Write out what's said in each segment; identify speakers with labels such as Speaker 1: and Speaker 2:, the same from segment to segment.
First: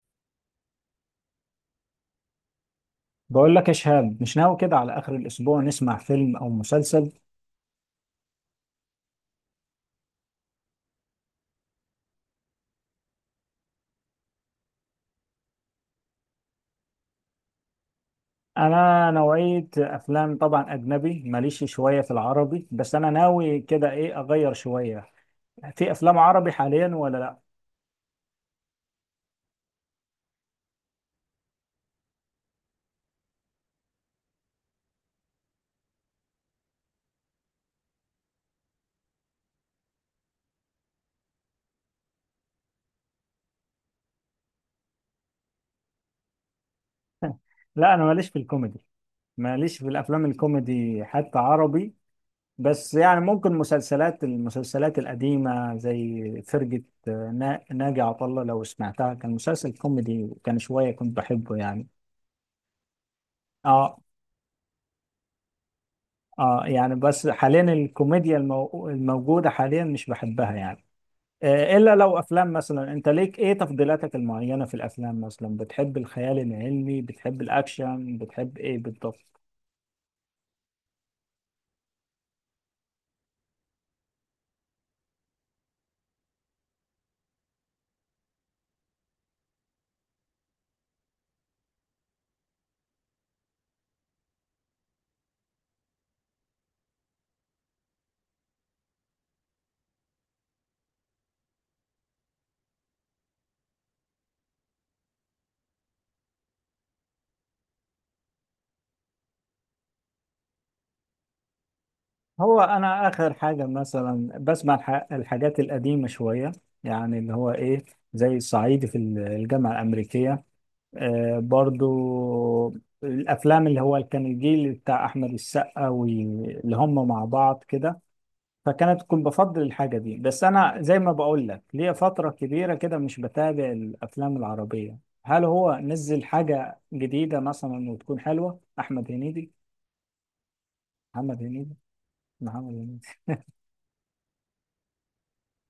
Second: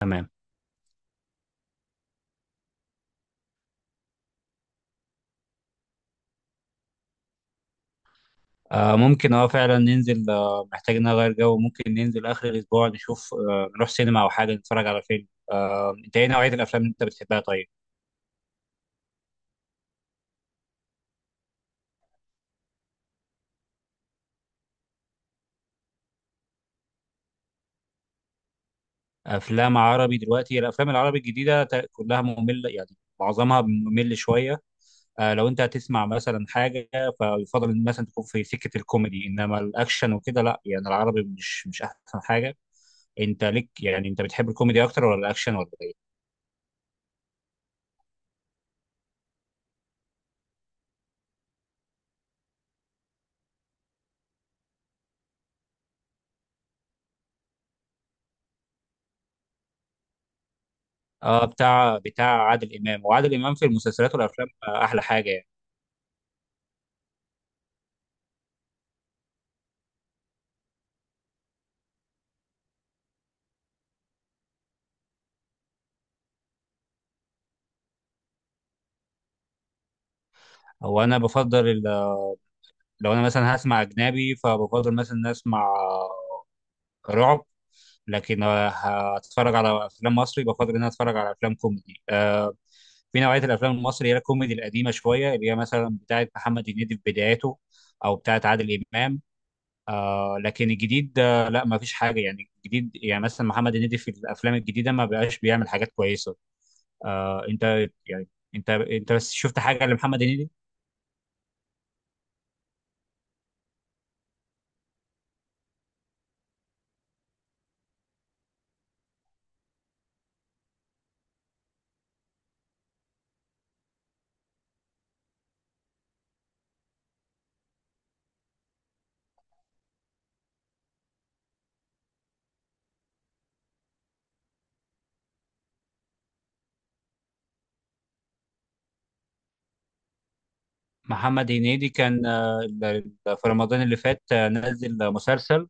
Speaker 1: تمام.
Speaker 2: بقول لك يا شهاب، مش ناوي كده على آخر الأسبوع نسمع فيلم أو مسلسل.
Speaker 1: ممكن فعلا ننزل، محتاج ان أنا اغير جو. ممكن ننزل اخر الاسبوع نشوف، نروح سينما او حاجه نتفرج على فيلم. انت ايه نوعيه الافلام اللي انت بتحبها؟ طيب،
Speaker 2: أنا نوعية أفلام طبعا أجنبي، ماليش شوية في العربي، بس أنا ناوي كده إيه أغير شوية. في أفلام عربي حاليا ولا لأ؟
Speaker 1: افلام عربي دلوقتي، الافلام العربي الجديده كلها ممله، يعني معظمها ممل شويه. لو انت هتسمع مثلا حاجه فيفضل ان مثلا تكون في سكه الكوميدي، انما الاكشن وكده لا، يعني العربي مش احسن حاجه. انت ليك، يعني انت بتحب الكوميدي اكتر ولا الاكشن ولا ايه؟
Speaker 2: لا، أنا ماليش في الكوميدي. ماليش في الأفلام الكوميدي حتى عربي. بس يعني ممكن المسلسلات القديمة زي فرقة ناجي عطا الله، لو سمعتها، كان مسلسل كوميدي وكان شوية كنت
Speaker 1: اه،
Speaker 2: بحبه يعني.
Speaker 1: بتاع عادل امام، وعادل امام في
Speaker 2: اه،
Speaker 1: المسلسلات والافلام، احلى حاجه يعني.
Speaker 2: اه، يعني بس حاليا الكوميديا الموجودة حاليا مش بحبها يعني. إلا لو أفلام، مثلا أنت ليك إيه تفضيلاتك المعينة في الأفلام؟ مثلا بتحب الخيال العلمي، بتحب الأكشن، بتحب إيه بالضبط؟
Speaker 1: هو انا بفضل، لو انا مثلا هسمع اجنبي فبفضل مثلا إن اسمع رعب. لكن هتفرج على افلام مصري بفضل ان انا اتفرج على افلام كوميدي. في نوعيه الافلام المصري، هي الكوميدي القديمه شويه، اللي هي مثلا بتاعه محمد هنيدي في بداياته، او بتاعه عادل امام. لكن الجديد، لا ما فيش حاجه. يعني الجديد يعني مثلا محمد هنيدي في الافلام الجديده ما بقاش بيعمل حاجات كويسه. انت، يعني انت بس شفت حاجه لمحمد هنيدي؟
Speaker 2: هو أنا آخر حاجة مثلا بسمع الحاجات القديمة شوية، يعني اللي هو إيه، زي الصعيدي في الجامعة الأمريكية. برضو الأفلام اللي هو كان الجيل بتاع أحمد السقا واللي هم مع بعض كده. كنت بفضل الحاجة دي، بس أنا زي ما بقول لك ليا فترة كبيرة كده مش بتابع الأفلام العربية. هل هو نزل حاجة جديدة مثلا وتكون حلوة أحمد هنيدي؟ محمد
Speaker 1: محمد
Speaker 2: هنيدي
Speaker 1: هنيدي كان،
Speaker 2: محمد هنيدي
Speaker 1: في رمضان اللي فات، نزل مسلسل.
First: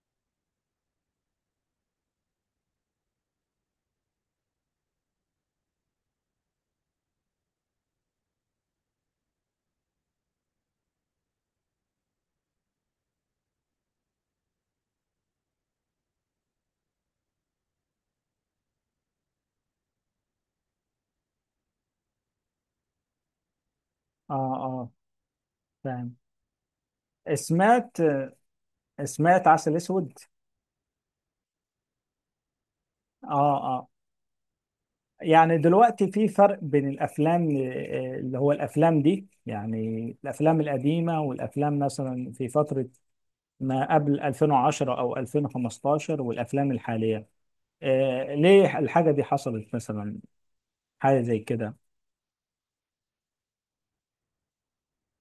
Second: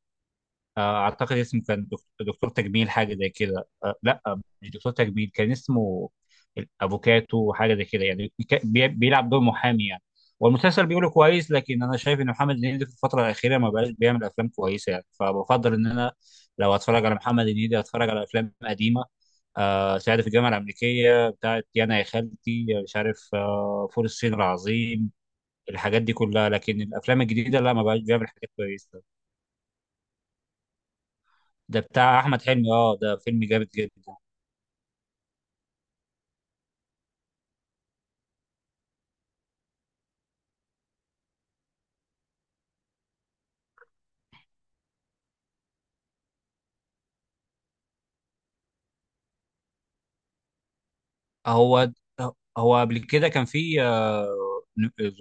Speaker 1: اعتقد اسمه كان دكتور تجميل، حاجه زي كده. لا، مش دكتور تجميل كان اسمه، الافوكاتو حاجه زي كده، يعني بيلعب دور محامي يعني. والمسلسل بيقوله كويس، لكن انا شايف ان محمد هنيدي في الفتره الاخيره ما بقاش بيعمل افلام كويسه، يعني فبفضل ان انا لو اتفرج على محمد هنيدي اتفرج على افلام قديمه. سعيد في الجامعه الامريكيه، بتاعت يانا يا خالتي مش عارف، فول
Speaker 2: آه.
Speaker 1: الصين
Speaker 2: آه.
Speaker 1: العظيم، الحاجات دي
Speaker 2: فاهم.
Speaker 1: كلها. لكن الافلام الجديده لا، ما
Speaker 2: سمعت
Speaker 1: بقاش بيعمل حاجات كويسه.
Speaker 2: سمعت عسل أسود.
Speaker 1: ده بتاع احمد حلمي، اه ده فيلم
Speaker 2: آه.
Speaker 1: جامد
Speaker 2: آه.
Speaker 1: جدا.
Speaker 2: يعني دلوقتي في فرق بين الأفلام، اللي هو الأفلام دي، يعني الأفلام القديمة والأفلام مثلا في فترة ما قبل 2010 او 2015، والافلام الحاليه. ليه الحاجه دي حصلت مثلا؟ حاجه زي كده.
Speaker 1: هو هو قبل كده كان في،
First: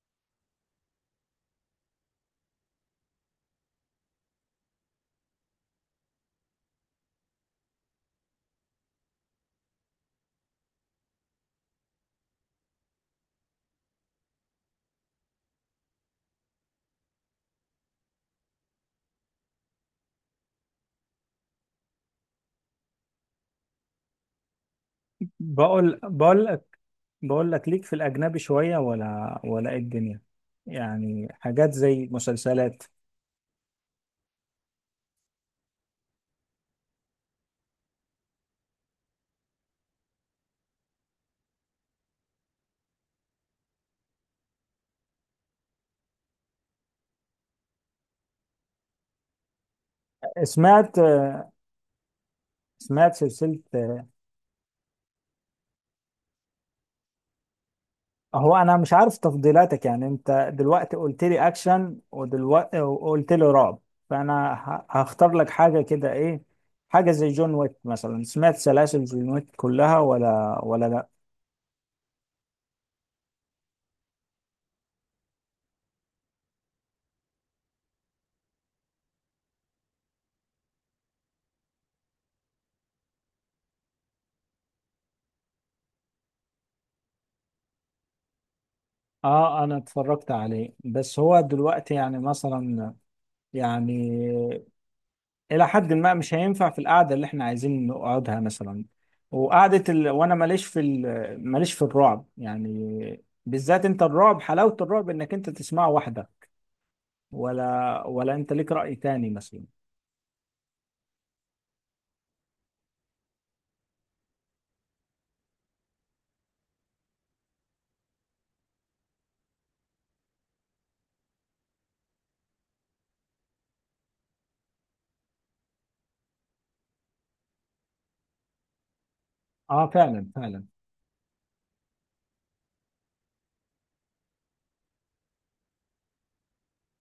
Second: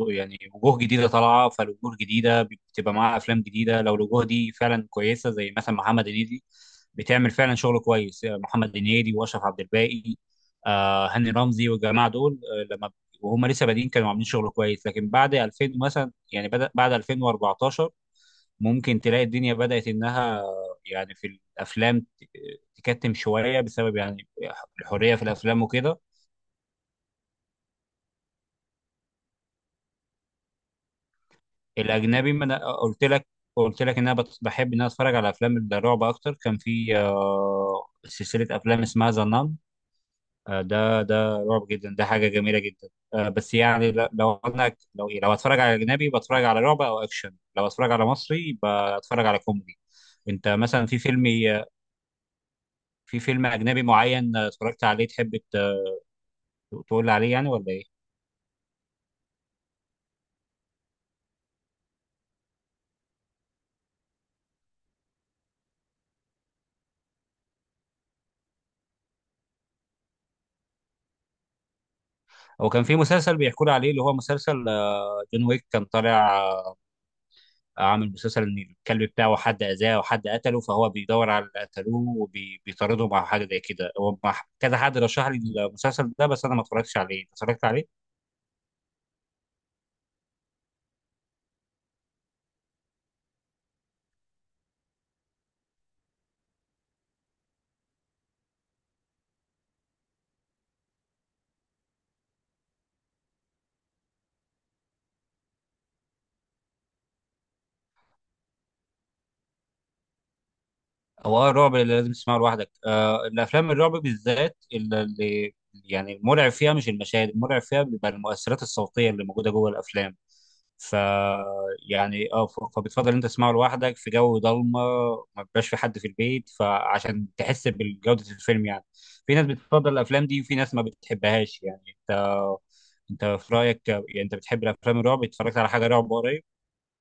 Speaker 1: يعني وجوه جديده طالعه، فالوجوه الجديده بتبقى معاها افلام جديده لو الوجوه دي فعلا كويسه، زي مثلا محمد هنيدي بتعمل فعلا شغل كويس. محمد هنيدي واشرف عبد الباقي، هاني رمزي والجماعه دول، لما وهم لسه بادئين كانوا عاملين شغل كويس. لكن بعد 2000 مثلا، يعني بدأ بعد 2014 ممكن تلاقي الدنيا بدأت إنها، يعني في الأفلام تكتم شوية، بسبب يعني الحرية في الأفلام
Speaker 2: بقول
Speaker 1: وكده.
Speaker 2: بقول لك بقول لك ليك في الاجنبي شويه ولا إيه الدنيا؟ يعني حاجات زي
Speaker 1: الأجنبي ما أنا
Speaker 2: مسلسلات.
Speaker 1: قلت لك، قلت لك إن أنا بحب إن أنا أتفرج على أفلام الرعب أكتر. كان في سلسلة أفلام اسمها ذا نان، ده رعب جدا، ده حاجة جميلة جدا. بس يعني لو أنا لو إيه، لو أتفرج على أجنبي بتفرج على رعب أو أكشن، لو أتفرج على مصري بتفرج على كوميدي. أنت مثلا في
Speaker 2: سمعت
Speaker 1: فيلم،
Speaker 2: سمعت
Speaker 1: في فيلم
Speaker 2: سلسله.
Speaker 1: أجنبي معين اتفرجت عليه تحب تقول لي عليه، يعني ولا ايه؟
Speaker 2: هو انا مش عارف تفضيلاتك، يعني انت دلوقتي قلت لي اكشن، ودلوقتي وقلت لي رعب، فانا هختار لك حاجه كده. ايه، حاجه زي جون ويك مثلا؟ سمعت سلاسل جون ويك كلها ولا لا؟
Speaker 1: هو كان في مسلسل بيحكوا لي عليه، اللي هو مسلسل جون ويك، كان طالع عامل مسلسل ان الكلب بتاعه حد اذاه وحد قتله، فهو بيدور على اللي قتلوه وبيطارده، مع حاجه زي كده. هو كذا حد رشح لي المسلسل ده، بس انا ما اتفرجتش عليه. أنت اتفرجت عليه؟
Speaker 2: اه، انا اتفرجت عليه، بس هو دلوقتي يعني مثلا، يعني الى حد ما مش هينفع في القعده اللي احنا عايزين نقعدها مثلا. وانا ماليش في الرعب يعني، بالذات انت الرعب، حلاوه الرعب انك انت تسمعه واحده. ولا انت ليك رأي تاني مثلا؟
Speaker 1: هو الرعب اللي لازم تسمعه لوحدك. الافلام الرعب بالذات، اللي يعني المرعب فيها مش المشاهد، المرعب فيها بيبقى المؤثرات الصوتيه اللي موجوده جوه الافلام. ف يعني اه، فبتفضل انت تسمعه لوحدك في جو ضلمه، ما بيبقاش في حد في البيت، فعشان تحس بجوده الفيلم يعني. في ناس
Speaker 2: اه،
Speaker 1: بتفضل الافلام
Speaker 2: فعلا،
Speaker 1: دي، وفي
Speaker 2: فعلا.
Speaker 1: ناس ما بتحبهاش، يعني انت، انت في رايك، يعني انت بتحب الافلام الرعب؟ اتفرجت على حاجه رعب قريب؟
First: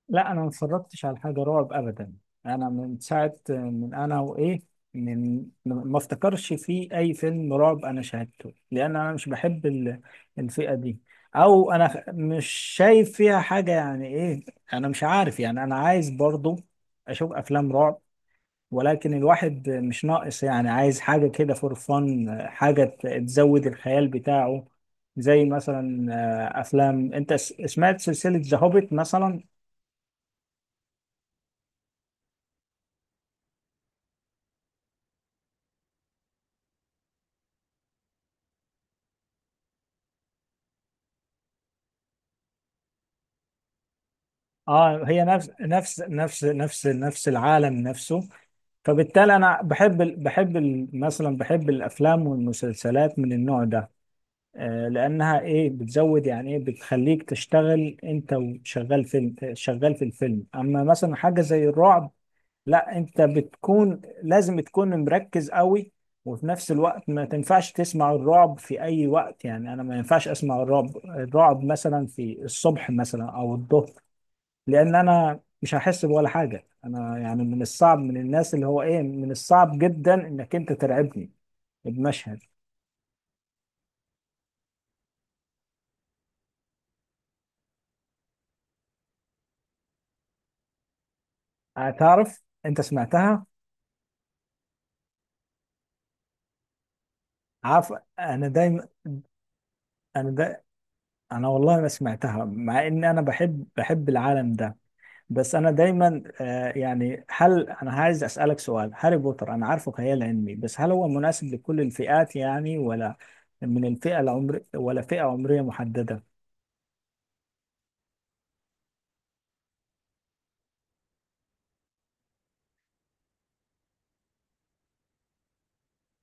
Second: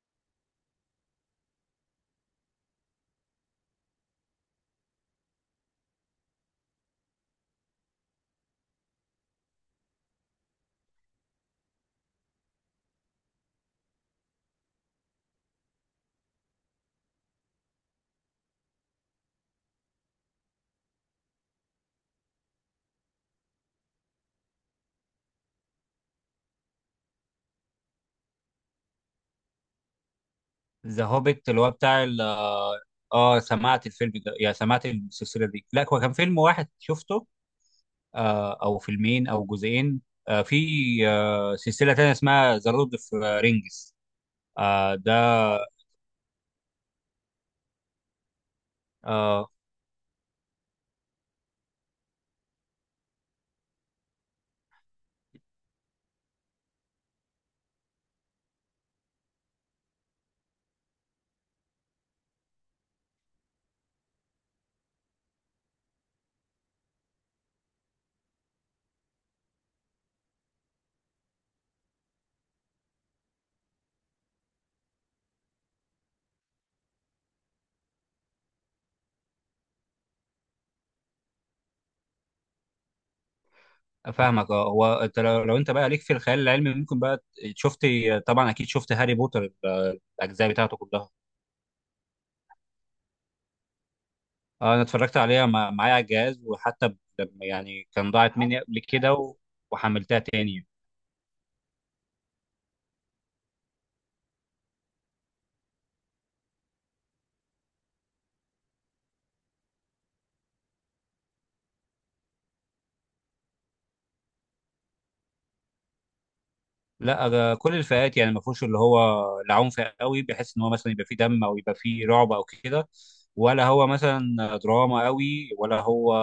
Speaker 2: لا، انا ما اتفرجتش على حاجة رعب ابدا. انا من ساعة، من انا وايه، من ما افتكرش في اي فيلم رعب انا شاهدته، لان انا مش بحب الفئة دي، او انا مش شايف فيها حاجة يعني، ايه؟ انا مش عارف. يعني انا عايز برضو اشوف افلام رعب، ولكن الواحد مش ناقص، يعني عايز حاجة كده فور فن، حاجة تزود الخيال بتاعه، زي مثلا أفلام. أنت سمعت سلسلة ذا هوبيت مثلا؟
Speaker 1: ذا هوبيت اللي هو بتاع، اه سمعت الفيلم ده، يعني سمعت السلسله دي. لا، هو كان فيلم واحد شفته، او فيلمين او جزئين. في، سلسله تانية اسمها ذا لورد اوف رينجز،
Speaker 2: اه،
Speaker 1: ده،
Speaker 2: هي نفس العالم نفسه. فبالتالي
Speaker 1: آه
Speaker 2: أنا مثلا بحب الأفلام والمسلسلات من النوع ده. لأنها إيه بتزود، يعني إيه بتخليك تشتغل أنت، وشغال شغال في الفيلم. أما مثلا حاجة زي الرعب، لا، انت بتكون لازم تكون مركز قوي، وفي نفس الوقت ما تنفعش تسمع الرعب في اي وقت يعني. انا ما ينفعش اسمع الرعب مثلا في الصبح مثلا او الظهر، لان انا مش هحس بولا حاجة. انا يعني من الصعب، من الناس اللي هو ايه، من الصعب جدا انك انت ترعبني بمشهد.
Speaker 1: فاهمك. اه، هو انت لو، لو انت بقى ليك في الخيال العلمي، ممكن بقى شفت، طبعا اكيد شفت هاري بوتر، الاجزاء بتاعته كلها.
Speaker 2: هتعرف، انت سمعتها؟
Speaker 1: انا اتفرجت عليها، معايا على الجهاز، وحتى لما، يعني
Speaker 2: عارف،
Speaker 1: كان ضاعت
Speaker 2: انا
Speaker 1: مني قبل
Speaker 2: دايما
Speaker 1: كده وحملتها
Speaker 2: انا دا
Speaker 1: تاني.
Speaker 2: انا والله ما سمعتها، مع ان انا بحب العالم ده. بس انا دايما يعني، هل انا عايز اسالك سؤال. هاري بوتر انا عارفه خيال علمي، بس هل هو مناسب لكل الفئات يعني، ولا من الفئه العمر، ولا فئه عمريه محدده؟
Speaker 1: لا، كل الفئات، يعني ما فيهوش اللي هو العنف قوي بحيث ان هو مثلا يبقى فيه دم او يبقى فيه رعب او كده، ولا هو مثلا دراما قوي، ولا هو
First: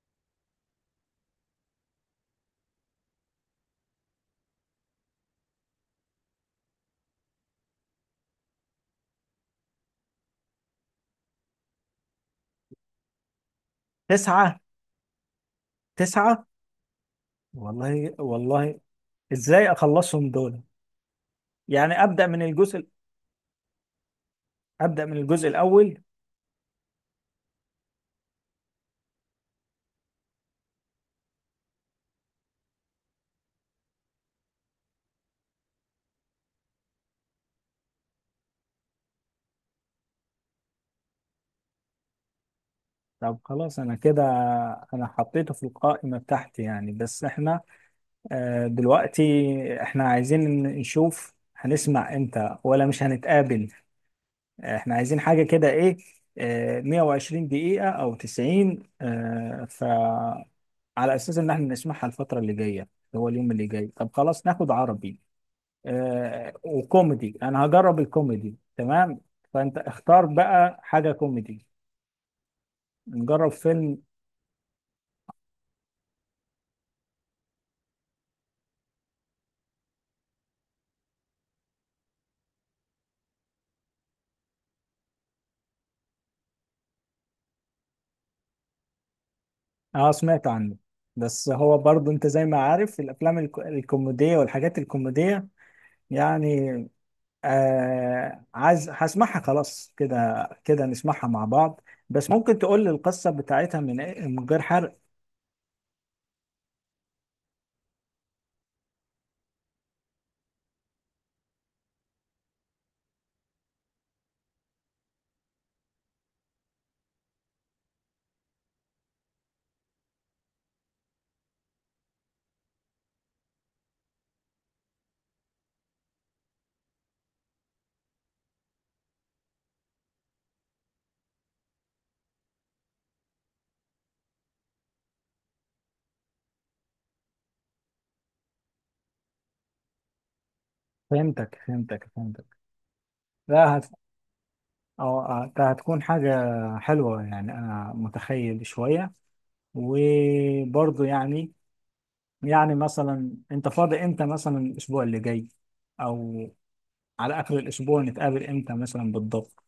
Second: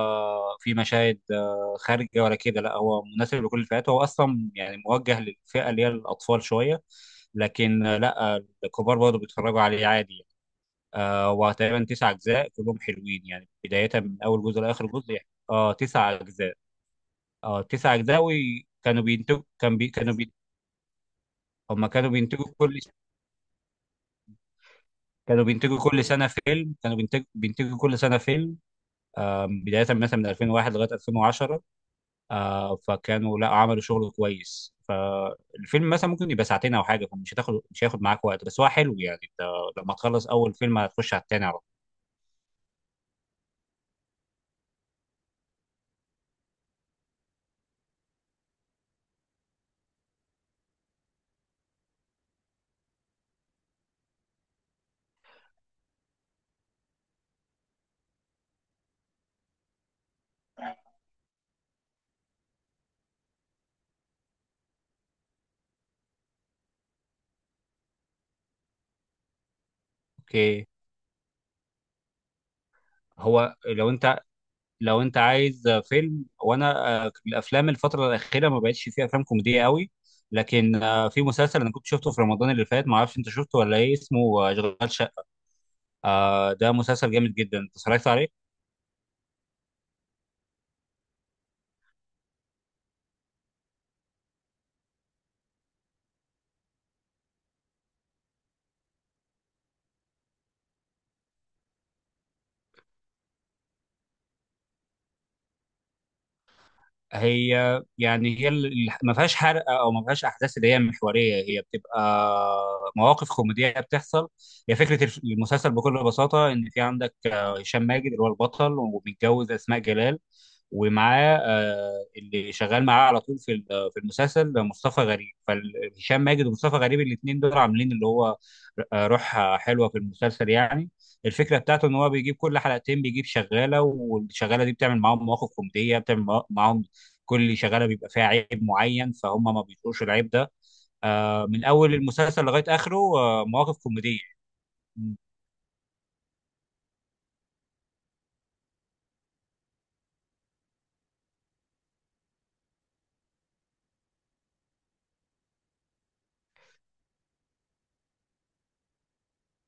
Speaker 1: في مشاهد خارجه ولا كده. لا، هو مناسب لكل الفئات، هو اصلا يعني موجه للفئه اللي هي الاطفال شويه. لكن لا الكبار برضه بيتفرجوا عليه عادي يعني. وتقريبا تسع اجزاء كلهم حلوين، يعني بدايه من اول
Speaker 2: تسعه،
Speaker 1: جزء لاخر جزء، يعني اه تسع
Speaker 2: تسعه.
Speaker 1: اجزاء. اه تسع
Speaker 2: والله،
Speaker 1: اجزاء،
Speaker 2: والله،
Speaker 1: وكانوا بينتجوا،
Speaker 2: ازاي
Speaker 1: كان
Speaker 2: اخلصهم دول؟
Speaker 1: هم
Speaker 2: يعني،
Speaker 1: كانوا
Speaker 2: ابدا من
Speaker 1: بينتجوا كل،
Speaker 2: الجزء ابدا من
Speaker 1: كانوا
Speaker 2: الجزء
Speaker 1: بينتجوا
Speaker 2: الاول.
Speaker 1: كل سنه فيلم، كانوا بينتجوا كل سنه فيلم. آم، بدايه مثلا من 2001 لغايه 2010. فكانوا لا عملوا شغل كويس. فالفيلم مثلا ممكن يبقى ساعتين او حاجه، فمش هتاخد، مش هياخد معاك وقت، بس هو حلو يعني، انت لما تخلص اول فيلم هتخش على التاني على طول.
Speaker 2: طب خلاص، انا حطيته في القائمه بتاعتي يعني. بس احنا دلوقتي، احنا عايزين نشوف هنسمع امتى ولا مش هنتقابل. احنا عايزين حاجة كده، ايه، 120 دقيقة او 90، فعلى اساس ان احنا نسمعها الفترة اللي جاية، اللي هو اليوم اللي جاي. طب خلاص، ناخد عربي وكوميدي. انا هجرب الكوميدي، تمام. فانت اختار
Speaker 1: اوكي.
Speaker 2: بقى حاجة كوميدي، نجرب
Speaker 1: هو لو
Speaker 2: فيلم.
Speaker 1: انت، لو انت عايز فيلم، وانا، الافلام الفتره الاخيره ما بقتش فيها افلام كوميديه قوي. لكن في مسلسل انا كنت شفته في رمضان اللي فات، ما اعرفش انت شفته ولا ايه. اسمه، آه، اشغال. ده مسلسل جامد جدا، انت اتفرجت عليه؟
Speaker 2: اه، سمعت عنه، بس هو برضه انت زي ما عارف الافلام الكوميدية والحاجات الكوميدية يعني. عايز هسمعها. خلاص، كده كده نسمعها مع بعض. بس ممكن تقول لي القصة بتاعتها من غير حرق؟
Speaker 1: هي يعني ما فيهاش حرق، او ما فيهاش احداث اللي هي محوريه، هي بتبقى مواقف كوميديه بتحصل. هي فكره المسلسل بكل بساطه، ان في عندك هشام ماجد اللي هو البطل ومتجوز اسماء جلال. ومعاه اللي شغال معاه على طول في في المسلسل مصطفى غريب. فهشام ماجد ومصطفى غريب الاثنين دول عاملين اللي هو، روح حلوه في المسلسل يعني. الفكره بتاعته ان هو بيجيب كل حلقتين بيجيب شغاله، والشغاله دي بتعمل معاهم مواقف كوميديه، بتعمل معاهم كل شغاله بيبقى فيها عيب معين، فهم ما بيطلقوش العيب ده.
Speaker 2: فهمتك،
Speaker 1: من اول
Speaker 2: فهمتك،
Speaker 1: المسلسل
Speaker 2: فهمتك.
Speaker 1: لغايه اخره
Speaker 2: لا،
Speaker 1: مواقف كوميديه. م.
Speaker 2: أو ده هتكون حاجة حلوة يعني. أنا متخيل شوية. وبرضه يعني مثلا أنت فاضي إمتى مثلا الأسبوع اللي جاي؟ أو على آخر الأسبوع نتقابل إمتى مثلا بالضبط؟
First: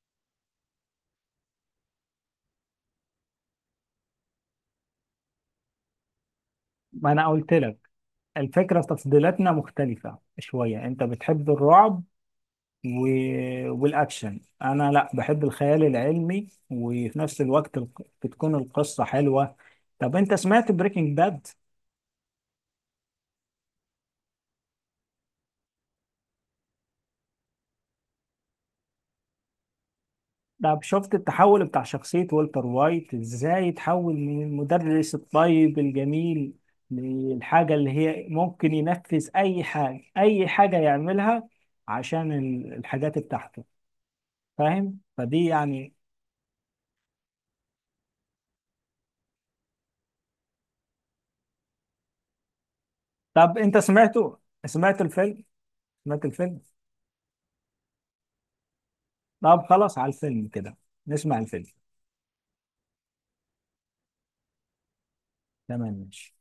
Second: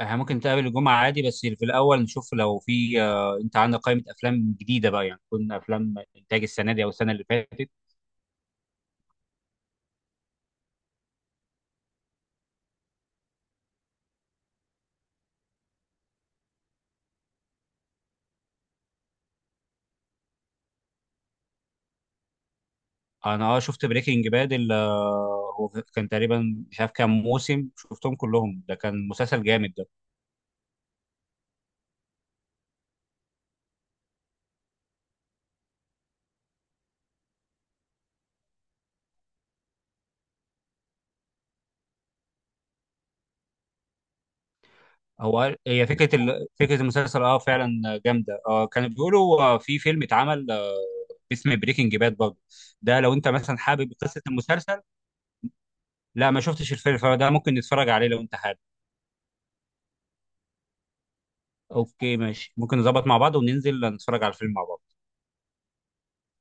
Speaker 1: احنا ممكن نتقابل الجمعه عادي، بس في الاول نشوف، لو في انت عندك قائمه افلام جديده بقى، يعني تكون افلام انتاج السنه دي او
Speaker 2: ما
Speaker 1: السنه اللي
Speaker 2: أنا قلت
Speaker 1: فاتت.
Speaker 2: لك، الفكرة تفضيلاتنا مختلفة شوية، أنت بتحب الرعب و... والاكشن، انا لا، بحب الخيال العلمي، وفي نفس الوقت بتكون القصه حلوه. طب انت سمعت بريكنج باد؟
Speaker 1: انا اه شفت بريكنج باد، هو كان تقريبا مش عارف كام موسم شفتهم كلهم، ده كان مسلسل جامد.
Speaker 2: طب شفت التحول بتاع شخصيه والتر وايت ازاي يتحول من المدرس الطيب الجميل للحاجه اللي هي ممكن ينفذ اي حاجه، اي حاجه يعملها، عشان الحاجات بتاعته؟ فاهم، فدي
Speaker 1: هي
Speaker 2: يعني.
Speaker 1: فكره فكره المسلسل اه فعلا جامده. اه كانوا بيقولوا في فيلم اتعمل اسمه بريكنج باد برضه، ده لو انت
Speaker 2: طب
Speaker 1: مثلا
Speaker 2: انت
Speaker 1: حابب قصه
Speaker 2: سمعته؟
Speaker 1: المسلسل.
Speaker 2: سمعت الفيلم سمعت
Speaker 1: لا، ما
Speaker 2: الفيلم
Speaker 1: شفتش الفيلم، فده ممكن نتفرج عليه لو انت حابب.
Speaker 2: طب خلاص على الفيلم كده، نسمع الفيلم.
Speaker 1: اوكي ماشي، ممكن نظبط مع بعض وننزل نتفرج على الفيلم مع بعض.
Speaker 2: تمام، ماشي.